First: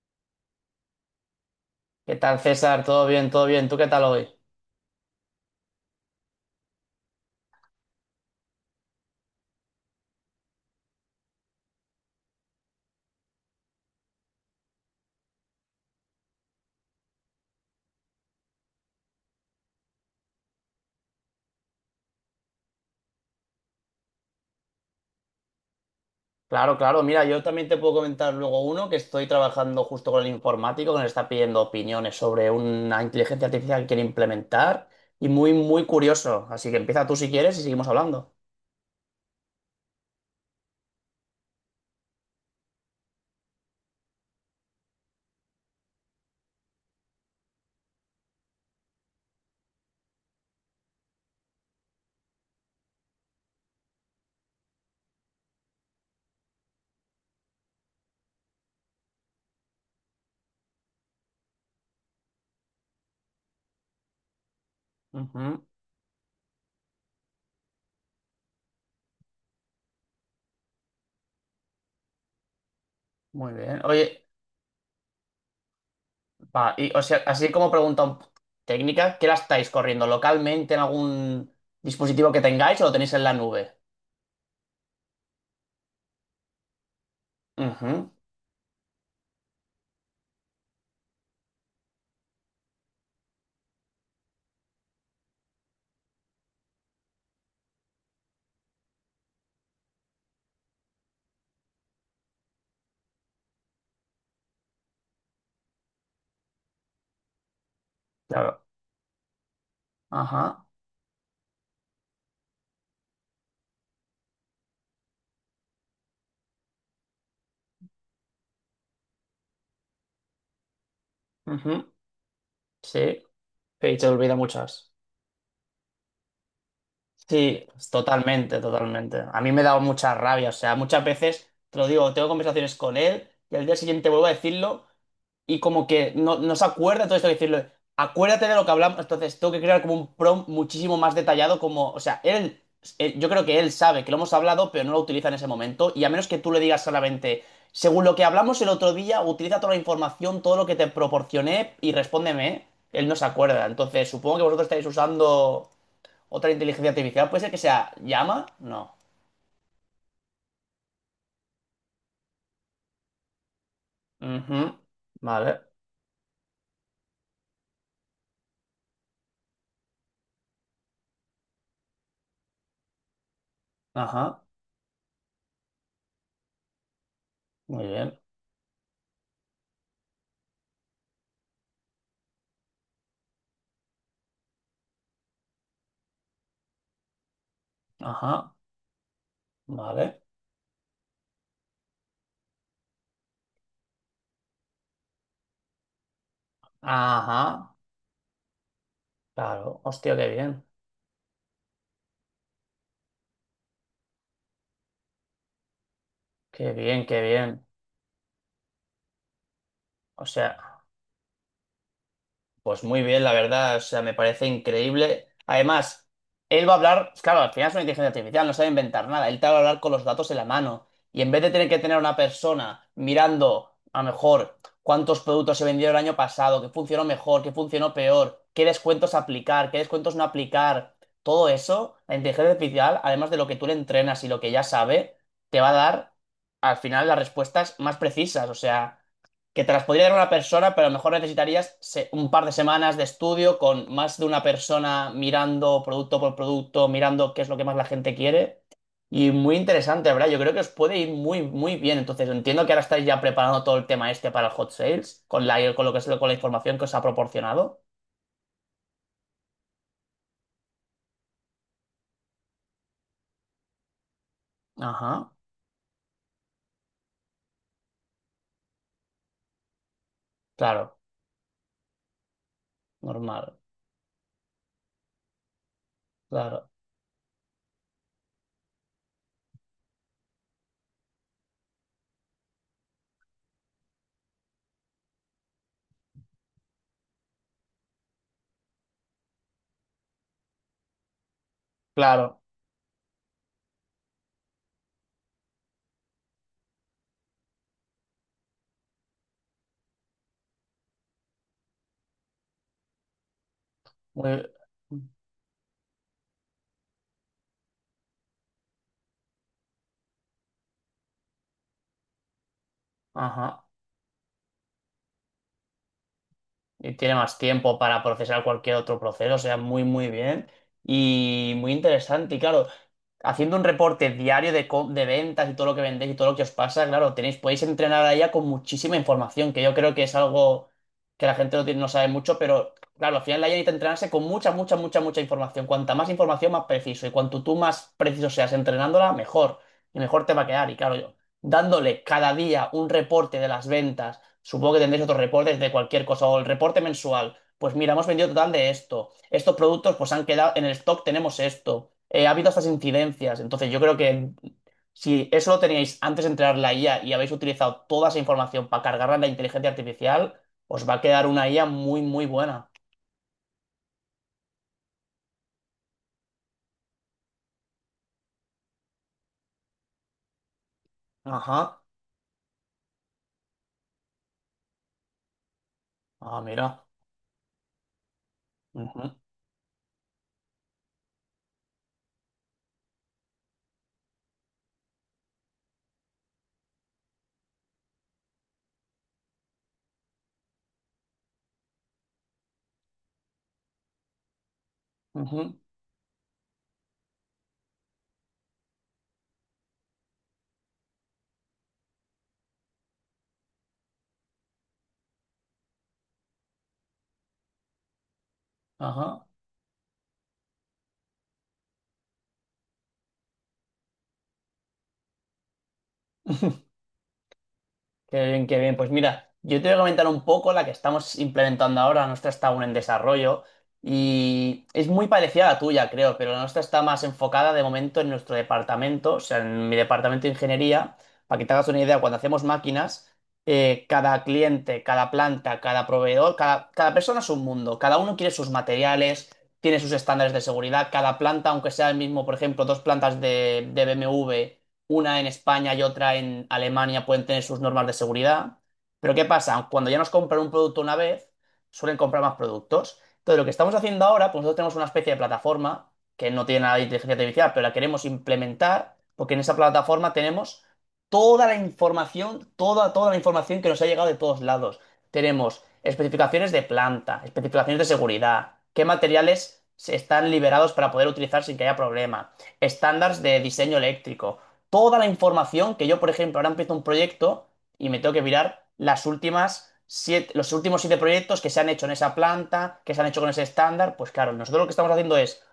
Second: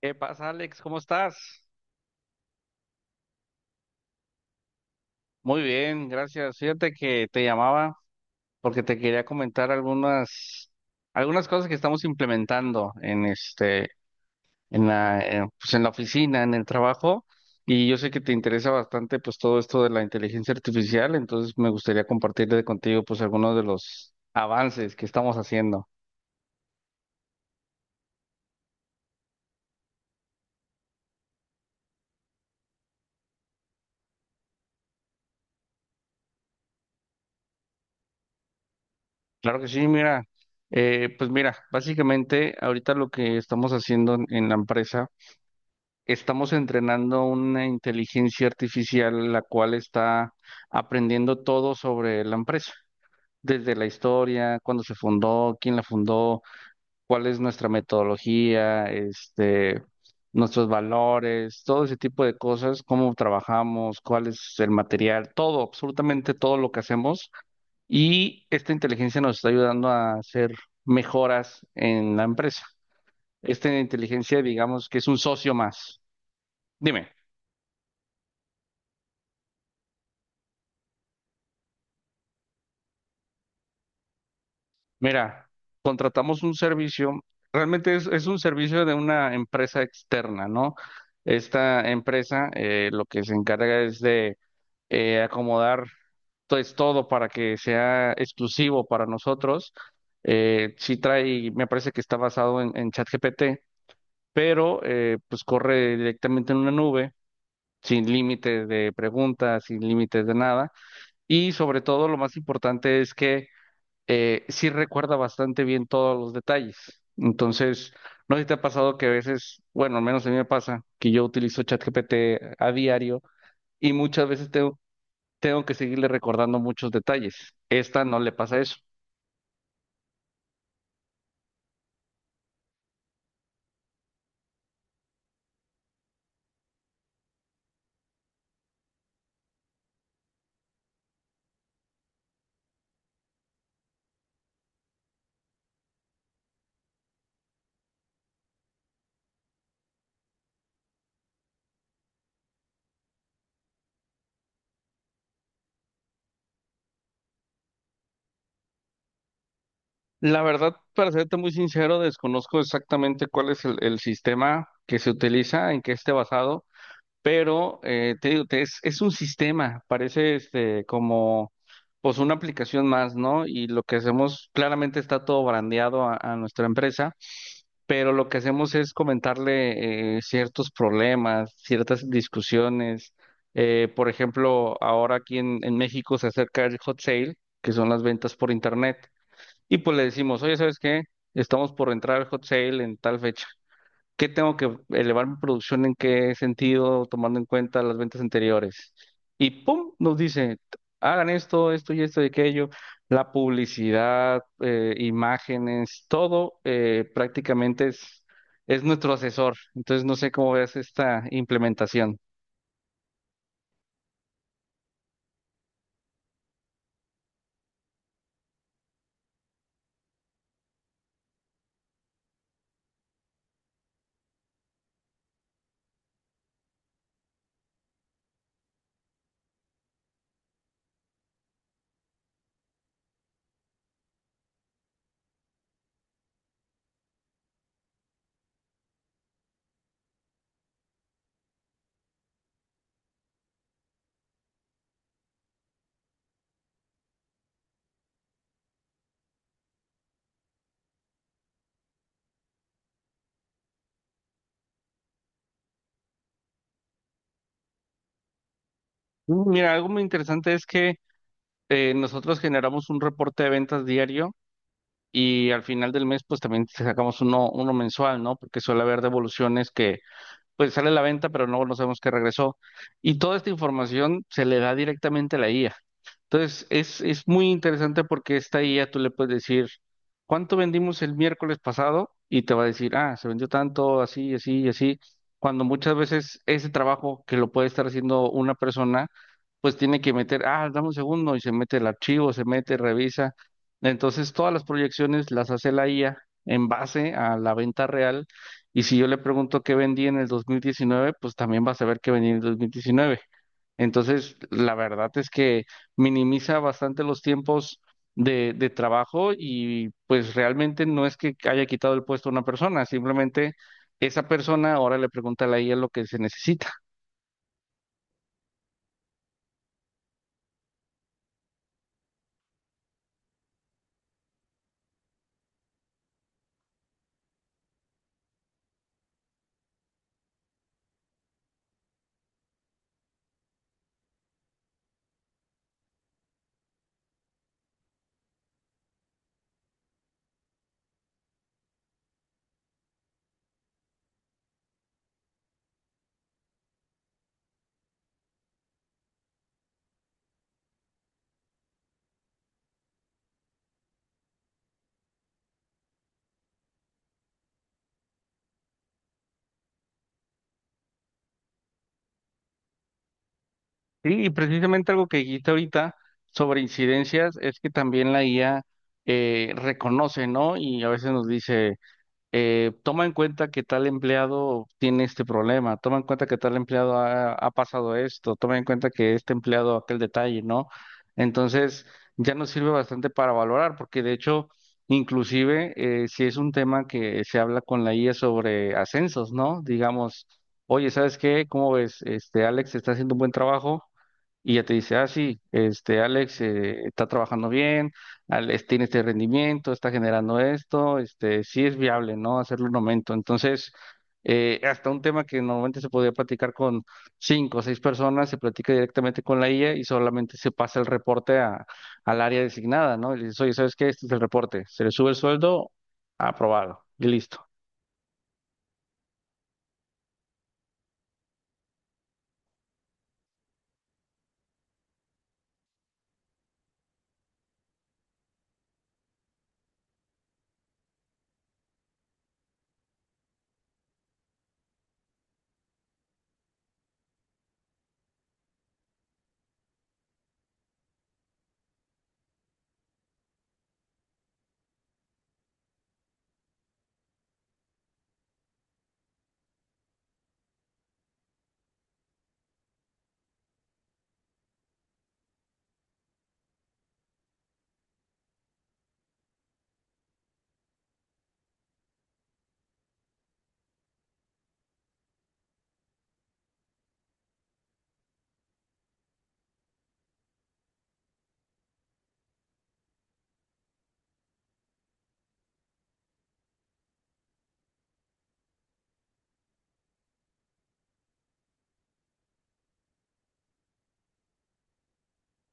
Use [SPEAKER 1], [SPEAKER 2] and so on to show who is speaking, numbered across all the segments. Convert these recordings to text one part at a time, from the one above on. [SPEAKER 1] ¿Qué pasa, Alex? ¿Cómo estás?
[SPEAKER 2] ¿Qué tal, César? ¿Todo bien? ¿Todo bien? ¿Tú qué tal hoy?
[SPEAKER 1] Muy bien, gracias. Fíjate que te llamaba porque te quería comentar algunas cosas que estamos implementando en este en la pues en la oficina, en el trabajo, y yo sé que te interesa bastante pues todo esto de la inteligencia artificial, entonces me gustaría compartirle contigo pues algunos de los avances que estamos haciendo.
[SPEAKER 2] Claro, claro. Mira, yo también te puedo comentar luego uno que estoy trabajando justo con el informático que nos está pidiendo opiniones sobre una inteligencia artificial que quiere implementar y muy, muy curioso. Así que empieza tú si quieres y seguimos hablando.
[SPEAKER 1] Claro que sí, mira, pues mira, básicamente ahorita lo que estamos haciendo en la empresa. Estamos entrenando una inteligencia artificial la cual está aprendiendo todo sobre la empresa, desde la historia, cuándo se fundó, quién la fundó, cuál es nuestra metodología, nuestros valores, todo ese tipo de cosas, cómo trabajamos, cuál es el material,
[SPEAKER 2] Ujú.
[SPEAKER 1] todo, absolutamente todo lo que hacemos. Y esta inteligencia nos está ayudando a hacer mejoras en la empresa.
[SPEAKER 2] Muy
[SPEAKER 1] Esta
[SPEAKER 2] bien. Oye,
[SPEAKER 1] inteligencia, digamos que es un socio más.
[SPEAKER 2] va, y o
[SPEAKER 1] Dime.
[SPEAKER 2] sea, así como pregunta técnica, ¿qué la estáis corriendo? ¿Localmente en algún dispositivo que tengáis o lo tenéis en la nube?
[SPEAKER 1] Mira, contratamos un servicio, realmente es,
[SPEAKER 2] Ujú.
[SPEAKER 1] es un servicio de una empresa externa, ¿no? Esta empresa, lo que se encarga es de acomodar pues todo para que sea exclusivo para nosotros. Sí trae, me parece que está basado en ChatGPT, pero pues corre directamente en una nube, sin
[SPEAKER 2] Claro.
[SPEAKER 1] límites de preguntas, sin límites de
[SPEAKER 2] Ajá.
[SPEAKER 1] nada. Y sobre todo lo más importante es que sí recuerda bastante bien todos los detalles. Entonces, no sé si te ha pasado que a veces, bueno, al menos a mí me pasa que yo utilizo
[SPEAKER 2] Ujú.
[SPEAKER 1] ChatGPT a
[SPEAKER 2] Sí.
[SPEAKER 1] diario y
[SPEAKER 2] Que se
[SPEAKER 1] muchas
[SPEAKER 2] olvida
[SPEAKER 1] veces tengo,
[SPEAKER 2] muchas.
[SPEAKER 1] tengo que seguirle recordando muchos detalles.
[SPEAKER 2] Sí,
[SPEAKER 1] Esta no le pasa
[SPEAKER 2] totalmente,
[SPEAKER 1] eso.
[SPEAKER 2] totalmente. A mí me ha dado mucha rabia, o sea, muchas veces, te lo digo, tengo conversaciones con él y al día siguiente vuelvo a decirlo y como que no, no se acuerda, entonces tengo que decirlo. Acuérdate de lo que hablamos, entonces tengo que crear como un prompt muchísimo más detallado, como, o sea, él, yo creo que él sabe que lo hemos hablado, pero no lo utiliza en ese momento y a menos que tú le digas solamente, según lo que hablamos el otro día, utiliza toda la información, todo lo que te proporcioné y respóndeme, él no se acuerda, entonces supongo que vosotros estáis usando... Otra inteligencia artificial puede ser que sea llama, no.
[SPEAKER 1] La verdad, para serte muy sincero, desconozco exactamente cuál es el sistema
[SPEAKER 2] Ujú.
[SPEAKER 1] que se
[SPEAKER 2] Vale,
[SPEAKER 1] utiliza, en qué esté basado. Pero te digo, es un sistema, parece como pues una aplicación más, ¿no? Y lo que
[SPEAKER 2] ajá,
[SPEAKER 1] hacemos, claramente está todo brandeado a nuestra empresa,
[SPEAKER 2] muy
[SPEAKER 1] pero
[SPEAKER 2] bien,
[SPEAKER 1] lo que hacemos es comentarle ciertos problemas, ciertas discusiones. Por ejemplo, ahora aquí en México se acerca el hot sale, que son las ventas por
[SPEAKER 2] ajá,
[SPEAKER 1] internet, y pues le
[SPEAKER 2] vale,
[SPEAKER 1] decimos, oye, ¿sabes qué? Estamos por entrar al hot sale en tal fecha. ¿Qué tengo que elevar mi producción en qué sentido, tomando
[SPEAKER 2] ajá,
[SPEAKER 1] en cuenta las ventas anteriores? Y
[SPEAKER 2] claro,
[SPEAKER 1] pum, nos
[SPEAKER 2] hostia, qué
[SPEAKER 1] dice,
[SPEAKER 2] bien,
[SPEAKER 1] hagan esto, esto y esto y aquello, la publicidad, imágenes, todo,
[SPEAKER 2] qué bien, qué bien.
[SPEAKER 1] prácticamente es nuestro asesor. Entonces no
[SPEAKER 2] O
[SPEAKER 1] sé cómo ves
[SPEAKER 2] sea,
[SPEAKER 1] esta implementación.
[SPEAKER 2] pues muy bien, la verdad, o sea, me parece increíble. Además, él va a hablar, claro, al final es una inteligencia artificial, no sabe inventar nada, él te va a hablar con los datos en la mano. Y en vez de tener que tener a una persona mirando, a lo mejor, cuántos productos se vendieron el año pasado, qué funcionó mejor, qué funcionó peor, qué descuentos aplicar, qué descuentos no aplicar, todo eso, la inteligencia artificial, además de lo que tú le entrenas y lo que ya sabe, te va a dar, al final, las respuestas más precisas. O sea que te las podría dar una persona, pero a lo mejor necesitarías un par de semanas de estudio con más de una persona mirando producto por producto, mirando qué es lo que más la gente quiere. Y muy interesante, ¿verdad? Yo creo que os puede ir muy, muy bien. Entonces, entiendo que ahora estáis ya preparando todo el tema este para el hot sales, con la, con lo que es, con la información que os ha proporcionado.
[SPEAKER 1] Mira, algo muy interesante es que nosotros generamos un reporte de ventas diario
[SPEAKER 2] Ajá,
[SPEAKER 1] y al final del mes pues también sacamos uno, uno mensual, ¿no? Porque suele haber devoluciones que pues sale a
[SPEAKER 2] claro,
[SPEAKER 1] la venta, pero no, no sabemos qué regresó. Y toda esta
[SPEAKER 2] normal,
[SPEAKER 1] información se le da directamente a la IA. Entonces,
[SPEAKER 2] claro,
[SPEAKER 1] es muy interesante porque esta IA tú le puedes decir, ¿cuánto vendimos el miércoles pasado? Y te va a decir, ah, se vendió tanto, así, así y así. Cuando muchas veces ese trabajo que lo puede estar haciendo una persona, pues tiene que meter, ah, dame un segundo y se mete el archivo,
[SPEAKER 2] claro.
[SPEAKER 1] se mete, revisa. Entonces, todas las proyecciones las hace la IA en base a la venta real, y si yo le pregunto qué vendí en el 2019, pues también vas a ver qué vendí en el 2019. Entonces,
[SPEAKER 2] Muy,
[SPEAKER 1] la verdad es que minimiza bastante los tiempos de trabajo, y pues realmente no es que haya quitado el puesto a una persona, simplemente
[SPEAKER 2] ajá.
[SPEAKER 1] esa persona ahora le pregunta a la IA lo que se necesita.
[SPEAKER 2] Y tiene más tiempo para procesar cualquier otro proceso, o sea, muy, muy bien y muy interesante. Y claro, haciendo un reporte diario de, de ventas y todo lo que vendéis y todo lo que os pasa, claro, tenéis, podéis entrenar a ella con muchísima información, que yo creo que es algo que la gente no, no sabe mucho, pero claro, al final la IA necesita entrenarse con mucha, mucha, mucha, mucha información. Cuanta más información, más preciso. Y cuanto tú más preciso seas entrenándola, mejor. Y mejor te va a quedar. Y claro, yo, dándole cada día un reporte de las ventas. Supongo que tendréis otros reportes de cualquier cosa o el reporte mensual. Pues mira, hemos vendido total de esto. Estos productos pues han quedado en el stock, tenemos esto. Ha habido estas incidencias. Entonces yo creo que si eso lo teníais antes de entrar la IA y habéis utilizado toda esa información para cargarla en la inteligencia artificial, os va a quedar una IA muy, muy buena.
[SPEAKER 1] Sí, y precisamente algo que dijiste ahorita sobre incidencias es que también la IA reconoce, ¿no? Y a veces nos dice
[SPEAKER 2] Ajá.
[SPEAKER 1] toma en cuenta que tal empleado tiene este problema, toma en cuenta que
[SPEAKER 2] Ah,
[SPEAKER 1] tal
[SPEAKER 2] mira.
[SPEAKER 1] empleado ha pasado esto, toma en cuenta
[SPEAKER 2] Ujú,
[SPEAKER 1] que este empleado aquel detalle, ¿no? Entonces, ya nos sirve bastante para valorar, porque de hecho, inclusive, si es un tema que se habla con la IA sobre ascensos, ¿no? Digamos, oye, ¿sabes qué? ¿Cómo ves? Alex está haciendo un buen trabajo. Y ya te dice, ah, sí,
[SPEAKER 2] ujú,
[SPEAKER 1] Alex está trabajando bien, Alex tiene este rendimiento, está generando esto, este, sí es viable, ¿no? Hacerlo un aumento. Entonces, hasta un tema que normalmente se podía platicar con cinco o seis personas, se platica directamente
[SPEAKER 2] ajá.
[SPEAKER 1] con la IA y solamente se pasa el reporte al área designada, ¿no? Y le dices, oye, ¿sabes qué? Este es el reporte. Se le sube el sueldo, aprobado, y listo.
[SPEAKER 2] Qué bien, qué bien. Pues mira, yo te voy a comentar un poco la que estamos implementando ahora. La nuestra está aún en desarrollo y es muy parecida a la tuya, creo, pero la nuestra está más enfocada de momento en nuestro departamento, o sea, en mi departamento de ingeniería. Para que te hagas una idea, cuando hacemos máquinas, cada cliente, cada planta, cada proveedor, cada, cada persona es un mundo. Cada uno quiere sus materiales, tiene sus estándares de seguridad. Cada planta, aunque sea el mismo, por ejemplo, dos plantas de BMW, una en España y otra en Alemania, pueden tener sus normas de seguridad. Pero ¿qué pasa? Cuando ya nos compran un producto una vez, suelen comprar más productos. Entonces, lo que estamos haciendo ahora, pues nosotros tenemos una especie de plataforma que no tiene nada de inteligencia artificial, pero la queremos implementar porque en esa plataforma tenemos toda la información, toda, toda la información que nos ha llegado de todos lados. Tenemos especificaciones de planta, especificaciones de seguridad, qué materiales se están liberados para poder utilizar sin que haya problema, estándares de diseño eléctrico, toda la información que yo, por ejemplo, ahora empiezo un proyecto y me tengo que mirar los últimos siete proyectos que se han hecho en esa planta, que se han hecho con ese estándar. Pues claro, nosotros lo que estamos haciendo es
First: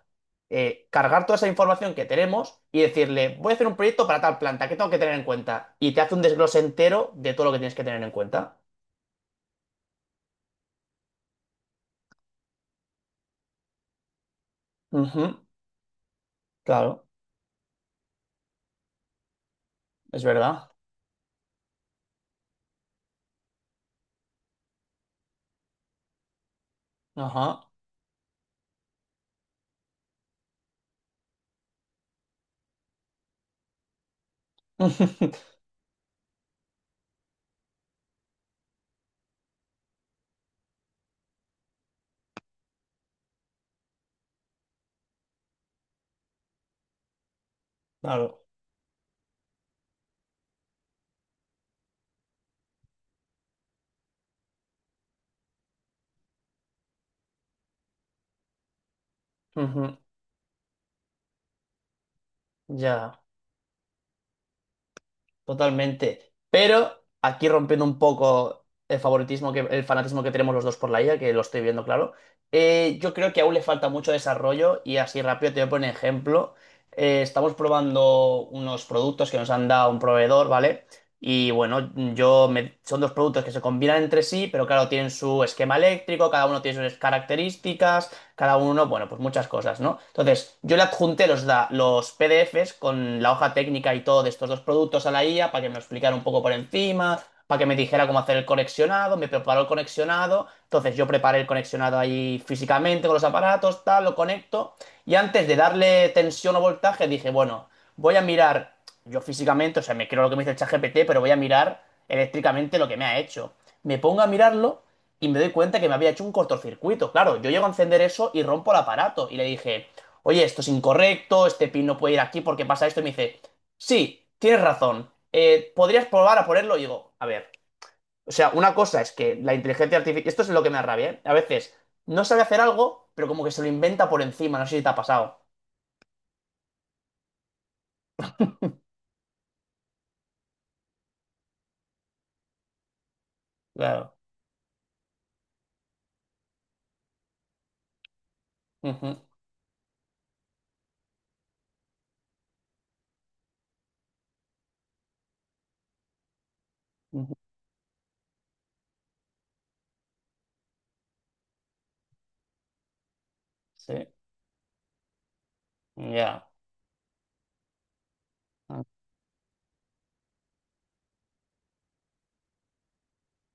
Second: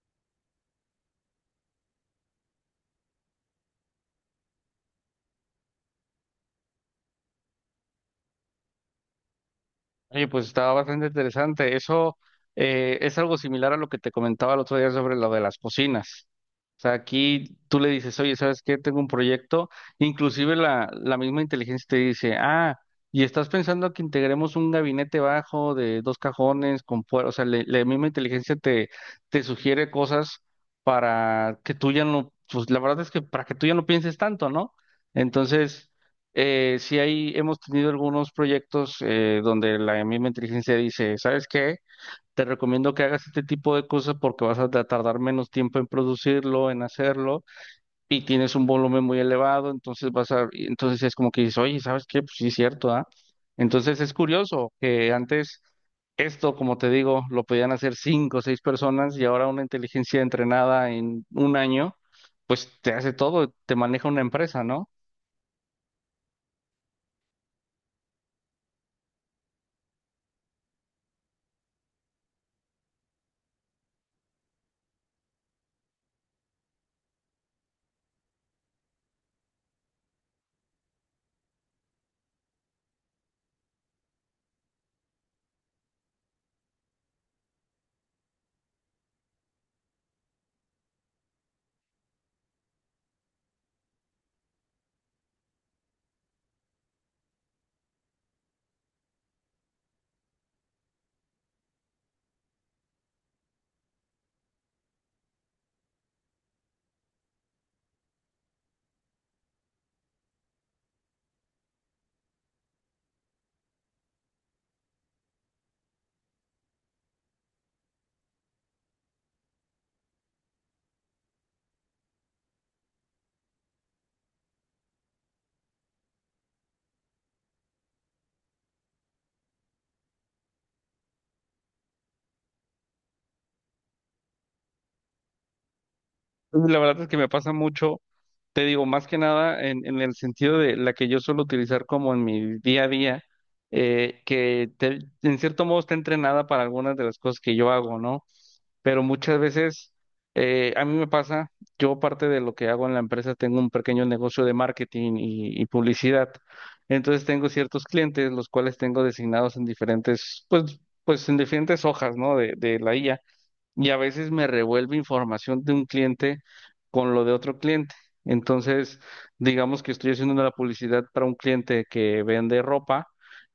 [SPEAKER 2] cargar toda esa información que tenemos y decirle, voy a hacer un proyecto para tal planta, ¿qué tengo que tener en cuenta? Y te hace un desglose entero de todo lo que tienes que tener en cuenta.
[SPEAKER 1] Oye, pues estaba bastante interesante. Eso es algo similar a lo que te comentaba el otro día sobre lo
[SPEAKER 2] Ujú.
[SPEAKER 1] de las cocinas. O sea,
[SPEAKER 2] Claro,
[SPEAKER 1] aquí tú le dices, oye, ¿sabes qué? Tengo un proyecto.
[SPEAKER 2] es
[SPEAKER 1] Inclusive
[SPEAKER 2] verdad.
[SPEAKER 1] la misma inteligencia te dice, ah, y estás pensando que integremos un gabinete bajo de dos cajones con puer-". O sea,
[SPEAKER 2] Ajá.
[SPEAKER 1] la misma inteligencia te sugiere cosas para que tú ya no, pues la verdad es que para que tú ya no pienses tanto, ¿no? Entonces. Sí, ahí hemos tenido algunos proyectos donde la misma inteligencia dice, ¿sabes qué? Te recomiendo que hagas este tipo de cosas porque vas a tardar menos tiempo en producirlo, en hacerlo, y
[SPEAKER 2] Claro.
[SPEAKER 1] tienes un volumen muy elevado, entonces y entonces es como que dices, oye, ¿sabes qué? Pues sí, es cierto, ¿ah? Entonces es curioso que antes esto, como te digo, lo podían hacer cinco o seis personas y ahora una
[SPEAKER 2] Ujú.
[SPEAKER 1] inteligencia entrenada en un año, pues te hace
[SPEAKER 2] Ya.
[SPEAKER 1] todo, te maneja una empresa, ¿no?
[SPEAKER 2] Totalmente. Pero aquí rompiendo un poco el favoritismo que, el fanatismo que tenemos los dos por la IA, que lo estoy viendo claro, yo creo que aún le falta mucho desarrollo y así rápido te voy a poner ejemplo. Estamos probando unos productos que nos han dado un proveedor, ¿vale? Y bueno, son dos productos que se combinan entre sí, pero claro, tienen su esquema eléctrico, cada uno tiene sus características, cada uno, bueno, pues muchas cosas, ¿no? Entonces, yo le adjunté los, los PDFs con la hoja técnica y todo de estos dos productos a la IA para que me lo explicara un poco por encima, para que me dijera cómo hacer el conexionado, me preparó el conexionado, entonces yo preparé el conexionado ahí físicamente con los aparatos, tal, lo conecto y antes de darle tensión o voltaje dije, bueno, voy a mirar yo físicamente, o sea, me creo lo que me dice el ChatGPT, pero voy a mirar eléctricamente lo que me ha hecho. Me pongo a mirarlo y me doy cuenta que me había hecho un cortocircuito. Claro, yo llego a encender eso y rompo el aparato. Y le dije, oye, esto es incorrecto, este pin no puede ir aquí porque pasa esto. Y me dice, sí, tienes razón, podrías probar a ponerlo. Y digo, a ver, o sea, una cosa es que la inteligencia artificial, esto es lo que me arrabia, ¿eh? A veces no sabe hacer algo, pero como que se lo inventa por encima, no sé si te ha pasado.
[SPEAKER 1] La verdad es que me pasa mucho, te digo, más que nada en el sentido de la que yo suelo utilizar como en mi día a día,
[SPEAKER 2] Claro.
[SPEAKER 1] en cierto modo está entrenada para algunas de las cosas que yo hago, ¿no? Pero
[SPEAKER 2] Ujú,
[SPEAKER 1] muchas veces a mí me pasa, yo parte de lo que hago en la empresa tengo un pequeño negocio de marketing y publicidad, entonces
[SPEAKER 2] ujú.
[SPEAKER 1] tengo ciertos clientes los cuales tengo designados en diferentes, pues en diferentes hojas, ¿no? De la IA, y
[SPEAKER 2] Sí,
[SPEAKER 1] a veces me revuelve información de un cliente
[SPEAKER 2] ya.
[SPEAKER 1] con lo de otro cliente. Entonces, digamos que estoy haciendo la publicidad para un cliente que vende ropa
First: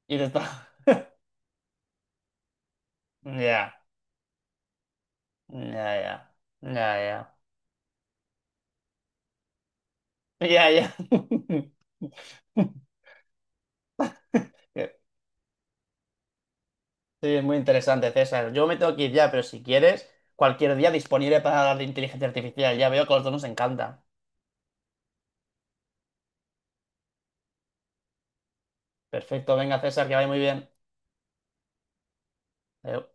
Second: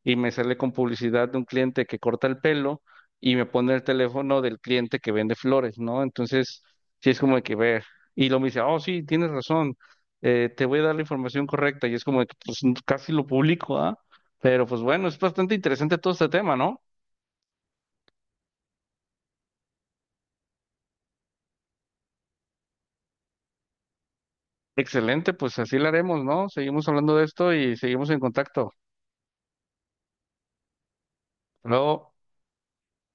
[SPEAKER 1] y
[SPEAKER 2] Y te
[SPEAKER 1] me sale
[SPEAKER 2] está...
[SPEAKER 1] con publicidad de un cliente que corta el pelo y me
[SPEAKER 2] Ya,
[SPEAKER 1] pone el teléfono del cliente que vende flores,
[SPEAKER 2] ya,
[SPEAKER 1] ¿no?
[SPEAKER 2] ya,
[SPEAKER 1] Entonces,
[SPEAKER 2] ya,
[SPEAKER 1] sí es como
[SPEAKER 2] ya,
[SPEAKER 1] de que ver. Y lo me dice, oh, sí, tienes razón, te voy a
[SPEAKER 2] ya,
[SPEAKER 1] dar la información correcta. Y es como de que pues, casi lo publico, ¿ah? Pero pues
[SPEAKER 2] ya.
[SPEAKER 1] bueno, es bastante interesante todo este tema, ¿no?
[SPEAKER 2] Sí, es muy interesante, César. Yo me tengo que ir ya, pero si quieres, cualquier día disponible para hablar de inteligencia artificial. Ya veo que a los dos nos encanta.
[SPEAKER 1] Excelente, pues así lo haremos, ¿no? Seguimos hablando de esto y seguimos en contacto.
[SPEAKER 2] Perfecto, venga, César, que vaya muy bien.
[SPEAKER 1] Hasta luego.
[SPEAKER 2] Adeu.